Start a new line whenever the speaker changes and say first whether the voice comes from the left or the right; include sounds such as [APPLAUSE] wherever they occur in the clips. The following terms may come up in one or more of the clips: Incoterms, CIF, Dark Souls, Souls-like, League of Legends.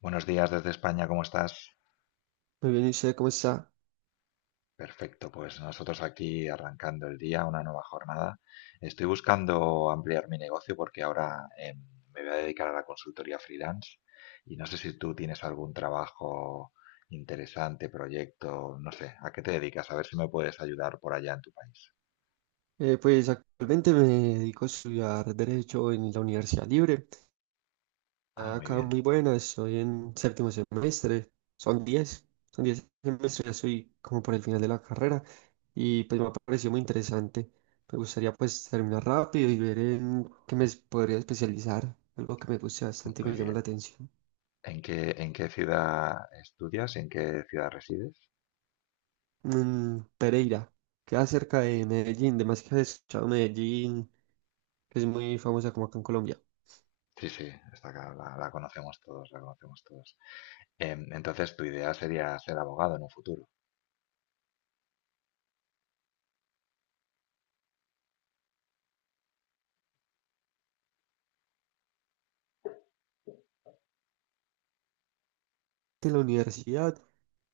left: Buenos días desde España, ¿cómo estás?
right: Muy bien, ¿y usted cómo está?
left: Perfecto, pues nosotros aquí arrancando el día, una nueva jornada. Estoy buscando ampliar mi negocio porque ahora me voy a dedicar a la consultoría freelance y no sé si tú tienes algún trabajo interesante, proyecto, no sé, ¿a qué te dedicas? A ver si me puedes ayudar por allá en tu país.
right: Pues actualmente me dedico a estudiar Derecho en la Universidad Libre.
left: Ah,
right: Está
left: muy
right: acá
left: bien,
right: muy buena, estoy en séptimo semestre, son 10 son 10 semestres, ya estoy como por el final de la carrera y pues me ha parecido muy interesante. Me gustaría pues terminar rápido y ver en qué me podría especializar, algo que me guste bastante y
left: muy
right: me llama la
left: bien.
right: atención.
left: En qué ciudad estudias? ¿En qué ciudad resides?
right: Pereira, queda cerca de Medellín, además que has escuchado Medellín, que es muy famosa como acá en Colombia.
left: Sí, sí, esta acá la conocemos todos, la conocemos todos. Entonces tu idea sería ser abogado en un futuro.
right: De la universidad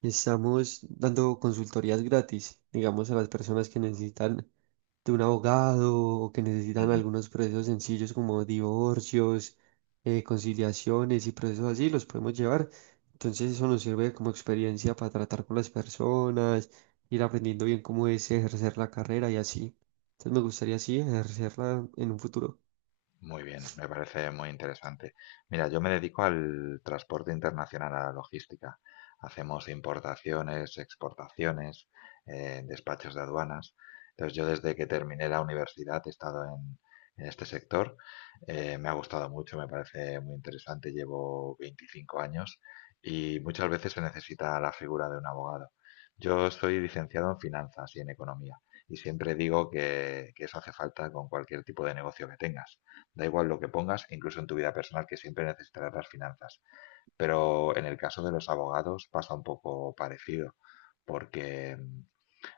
right: estamos dando consultorías gratis, digamos, a las personas que necesitan de un abogado o que necesitan algunos procesos sencillos como divorcios, conciliaciones y procesos así, los podemos llevar. Entonces eso nos sirve como experiencia para tratar con las personas, ir aprendiendo bien cómo es ejercer la carrera y así. Entonces me gustaría así ejercerla en un futuro.
left: Muy bien, me parece muy interesante. Mira, yo me dedico al transporte internacional, a la logística. Hacemos importaciones, exportaciones, despachos de aduanas. Entonces, yo desde que terminé la universidad he estado en este sector. Me ha gustado mucho, me parece muy interesante. Llevo 25 años y muchas veces se necesita la figura de un abogado. Yo soy licenciado en finanzas y en economía y siempre digo que eso hace falta con cualquier tipo de negocio que tengas. Da igual lo que pongas, incluso en tu vida personal, que siempre necesitarás las finanzas. Pero en el caso de los abogados pasa un poco parecido, porque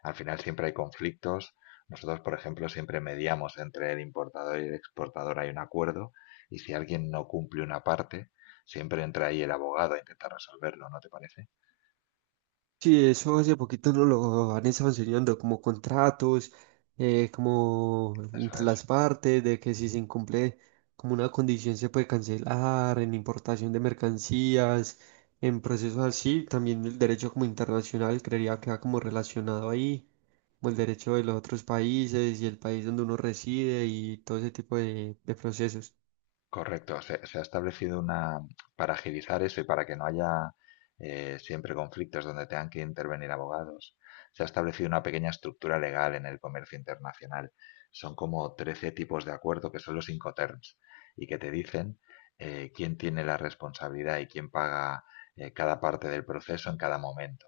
left: al final siempre hay conflictos. Nosotros, por ejemplo, siempre mediamos entre el importador y el exportador, hay un acuerdo, y si alguien no cumple una parte, siempre entra ahí el abogado a intentar resolverlo, ¿no te parece?
right: Sí, eso hace poquito no lo han estado enseñando, como contratos, como
left: Eso
right: entre
left: es
right: las partes, de que si se incumple como una condición se puede cancelar, en importación de mercancías, en procesos así, también el derecho como internacional creería que va como relacionado ahí, como el derecho de los otros países y el país donde uno reside y todo ese tipo de procesos.
left: correcto. Se ha establecido una para agilizar eso y para que no haya, siempre, conflictos donde tengan que intervenir abogados. Se ha establecido una pequeña estructura legal en el comercio internacional. Son como 13 tipos de acuerdo que son los Incoterms y que te dicen quién tiene la responsabilidad y quién paga, cada parte del proceso en cada momento.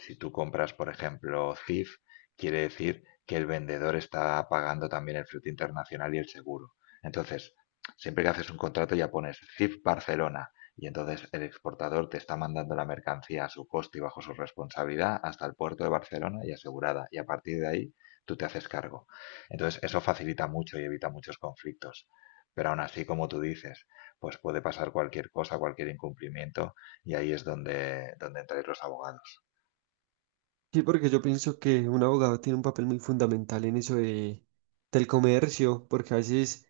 left: Si tú compras, por ejemplo, CIF, quiere decir que el vendedor está pagando también el fruto internacional y el seguro. Entonces, siempre que haces un contrato ya pones CIF Barcelona y entonces el exportador te está mandando la mercancía a su coste y bajo su responsabilidad hasta el puerto de Barcelona y asegurada. Y a partir de ahí tú te haces cargo. Entonces eso facilita mucho y evita muchos conflictos. Pero aún así, como tú dices, pues puede pasar cualquier cosa, cualquier incumplimiento y ahí es donde entran los abogados.
right: Sí, porque yo pienso que un abogado tiene un papel muy fundamental en eso de, del comercio, porque a veces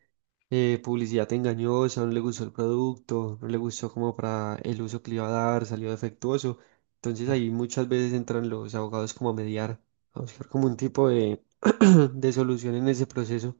right: publicidad engañosa, no le gustó el producto, no le gustó como para el uso que le iba a dar, salió defectuoso. Entonces ahí muchas veces entran los abogados como a mediar, a buscar como un tipo de, [CLEARS THROAT] de solución en ese proceso.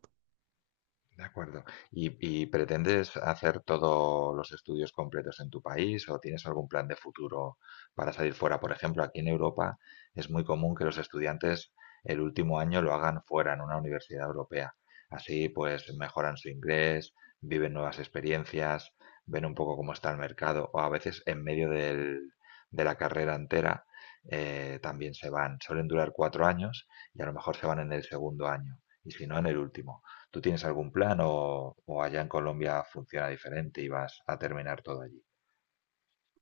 left: De acuerdo. ¿Y, y pretendes hacer todos los estudios completos en tu país o tienes algún plan de futuro para salir fuera? Por ejemplo, aquí en Europa es muy común que los estudiantes el último año lo hagan fuera, en una universidad europea. Así pues mejoran su inglés, viven nuevas experiencias, ven un poco cómo está el mercado o a veces en medio de la carrera entera, también se van. Suelen durar 4 años y a lo mejor se van en el segundo año y si no en el último. ¿Tú tienes algún plan o allá en Colombia funciona diferente y vas a terminar todo allí?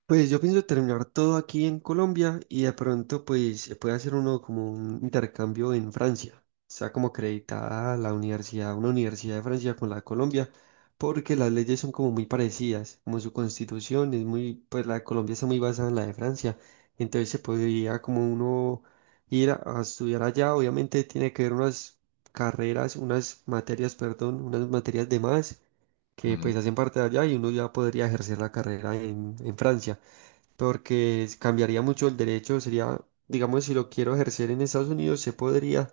right: Pues yo pienso terminar todo aquí en Colombia y de pronto pues se puede hacer uno como un intercambio en Francia. Está como acreditada la universidad, una universidad de Francia con la de Colombia, porque las leyes son como muy parecidas, como su constitución es muy, pues la de Colombia está muy basada en la de Francia. Entonces se podría como uno ir a estudiar allá. Obviamente tiene que ver unas carreras, unas materias, perdón, unas materias de más que
left: Ujú,
right: pues hacen parte de allá y uno ya podría ejercer la carrera en Francia porque cambiaría mucho el derecho, sería, digamos, si lo quiero ejercer en Estados Unidos, se podría,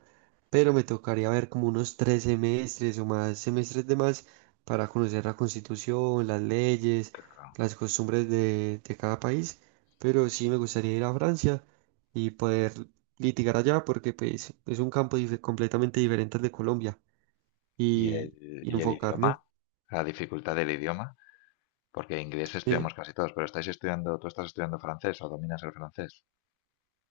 right: pero me tocaría ver como unos 3 semestres o más semestres de más para conocer la constitución, las leyes,
left: claro.
right: las costumbres de cada país, pero sí me gustaría ir a Francia y poder litigar allá porque pues, es un campo completamente diferente al de Colombia y, y
left: Y el
right: enfocarme.
left: idioma? ¿La dificultad del idioma? Porque inglés
right: eh,
left: estudiamos casi todos, pero estáis estudiando, ¿tú estás estudiando francés o dominas el francés?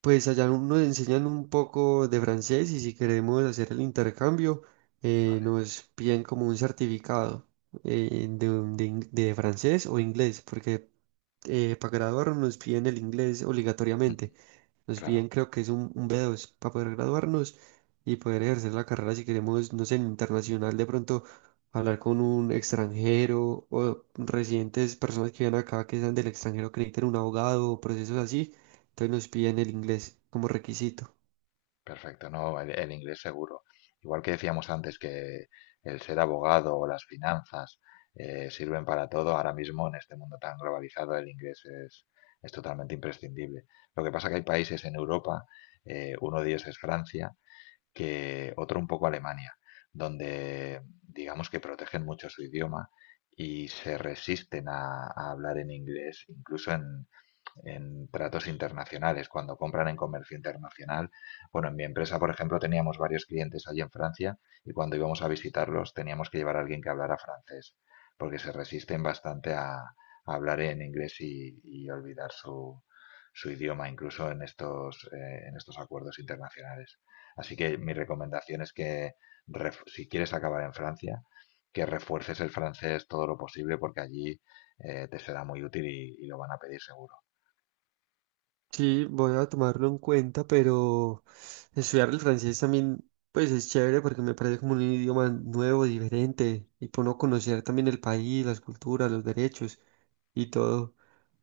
right: Pues allá nos enseñan un poco de francés y si queremos hacer el intercambio,
left: Vale,
right: nos piden como un certificado de francés o inglés, porque para graduarnos nos piden el inglés
left: ujú,
right: obligatoriamente. Nos
left: claro.
right: piden creo que es un B2 para poder graduarnos y poder ejercer la carrera si queremos, no sé, en internacional de pronto hablar con un extranjero o residentes, personas que vienen acá que sean del extranjero que necesiten un abogado o procesos así. Entonces nos piden el inglés como requisito.
left: Perfecto, no, el inglés seguro. Igual que decíamos antes que el ser abogado o las finanzas, sirven para todo, ahora mismo en este mundo tan globalizado el inglés es totalmente imprescindible. Lo que pasa que hay países en Europa, uno de ellos es Francia, que otro un poco Alemania, donde digamos que protegen mucho su idioma y se resisten a hablar en inglés, incluso en tratos internacionales, cuando compran en comercio internacional. Bueno, en mi empresa, por ejemplo, teníamos varios clientes allí en Francia y cuando íbamos a visitarlos teníamos que llevar a alguien que hablara francés, porque se resisten bastante a hablar en inglés y olvidar su, su idioma, incluso en estos acuerdos internacionales. Así que mi recomendación es que, si quieres acabar en Francia, que refuerces el francés todo lo posible porque allí, te será muy útil y lo van a pedir seguro.
right: Sí, voy a tomarlo en cuenta, pero estudiar el francés también, pues es chévere porque me parece como un idioma nuevo, diferente, y por no conocer también el país, las culturas, los derechos y todo.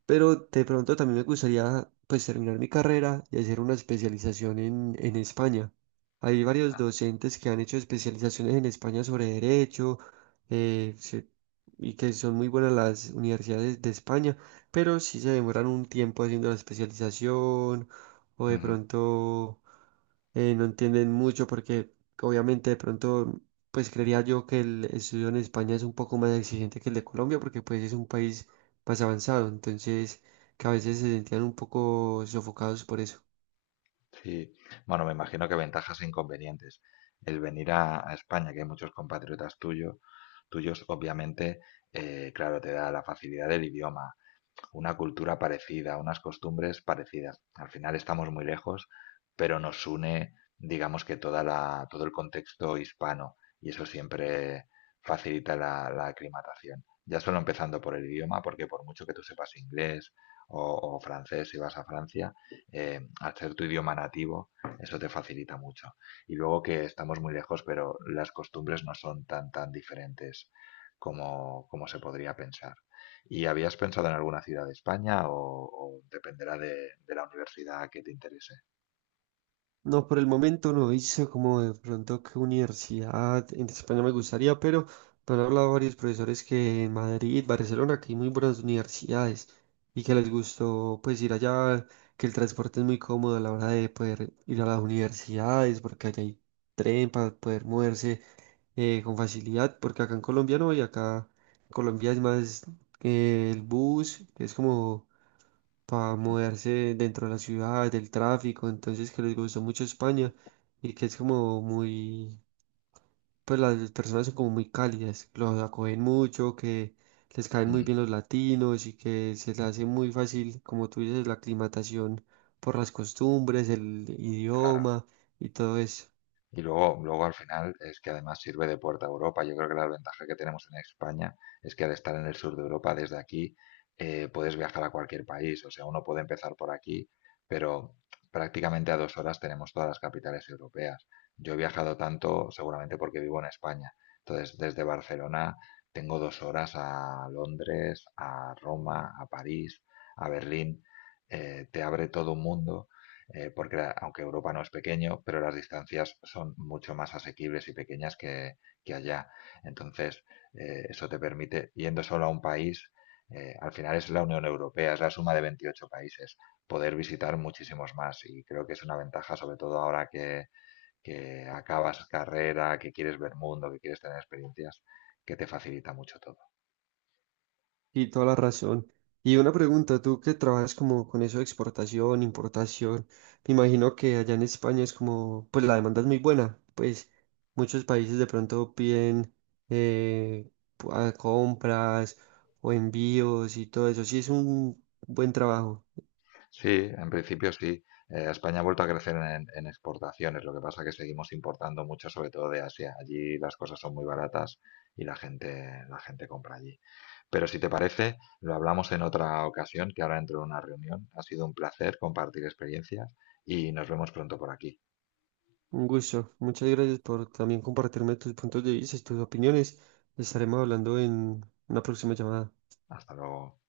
right: Pero de pronto también me gustaría pues terminar mi carrera y hacer una especialización en España. Hay varios docentes que han hecho especializaciones en España sobre derecho eh, se- y que son muy buenas las universidades de España, pero sí se demoran un tiempo haciendo la especialización o de
left: Ujú,
right: pronto no entienden mucho porque obviamente de pronto pues creería yo que el estudio en España es un poco más exigente que el de Colombia porque pues es un país más avanzado, entonces que a veces se sentían un poco sofocados por eso.
left: sí, bueno, me imagino que ventajas e inconvenientes. El venir a España, que hay muchos compatriotas tuyos, tuyos, obviamente, claro, te da la facilidad del idioma, una cultura parecida, unas costumbres parecidas. Al final estamos muy lejos, pero nos une, digamos que toda la, todo el contexto hispano y eso siempre facilita la, la aclimatación. Ya solo empezando por el idioma, porque por mucho que tú sepas inglés o francés si vas a Francia, al ser tu idioma nativo, eso te facilita mucho. Y luego que estamos muy lejos, pero las costumbres no son tan, tan diferentes como, como se podría pensar. ¿Y habías pensado en alguna ciudad de España o dependerá de la universidad que te interese?
right: No, por el momento no hice como de pronto qué universidad en España me gustaría, pero me han hablado varios profesores que en Madrid, Barcelona, que hay muy buenas universidades y que les gustó pues ir allá, que el transporte es muy cómodo a la hora de poder ir a las universidades, porque allá hay tren para poder moverse con facilidad, porque acá en Colombia no, y acá en Colombia es más el bus, que es como para moverse dentro de la ciudad, del tráfico, entonces que les gustó mucho España y que es como muy, pues las personas son como muy cálidas, los acogen mucho, que les caen muy
left: Mm.
right: bien los latinos y que se les hace muy fácil, como tú dices, la aclimatación por las costumbres, el
left: Claro.
right: idioma y todo eso.
left: Y luego, luego al final es que además sirve de puerta a Europa. Yo creo que la ventaja que tenemos en España es que al estar en el sur de Europa, desde aquí, puedes viajar a cualquier país. O sea, uno puede empezar por aquí, pero prácticamente a dos horas tenemos todas las capitales europeas. Yo he viajado tanto seguramente porque vivo en España. Entonces, desde Barcelona tengo dos horas a Londres, a Roma, a París, a Berlín. Te abre todo un mundo, porque aunque Europa no es pequeño, pero las distancias son mucho más asequibles y pequeñas que allá. Entonces, eso te permite, yendo solo a un país, al final es la Unión Europea, es la suma de 28 países, poder visitar muchísimos más. Y creo que es una ventaja, sobre todo ahora que acabas carrera, que quieres ver mundo, que quieres tener experiencias, que te facilita mucho todo.
right: Y toda la razón. Y una pregunta, tú que trabajas como con eso de exportación, importación, me imagino que allá en España es como, pues la demanda es muy buena, pues muchos países de pronto piden eh, a compras o envíos y todo eso. Sí, es un buen trabajo,
left: Sí, en principio sí. España ha vuelto a crecer en exportaciones, lo que pasa que seguimos importando mucho, sobre todo de Asia. Allí las cosas son muy baratas y la gente compra allí. Pero si te parece, lo hablamos en otra ocasión, que ahora entro en una reunión. Ha sido un placer compartir experiencias y nos vemos pronto por aquí.
right: un gusto. Muchas gracias por también compartirme tus puntos de vista, tus opiniones. Estaremos hablando en una próxima llamada.
left: Hasta luego.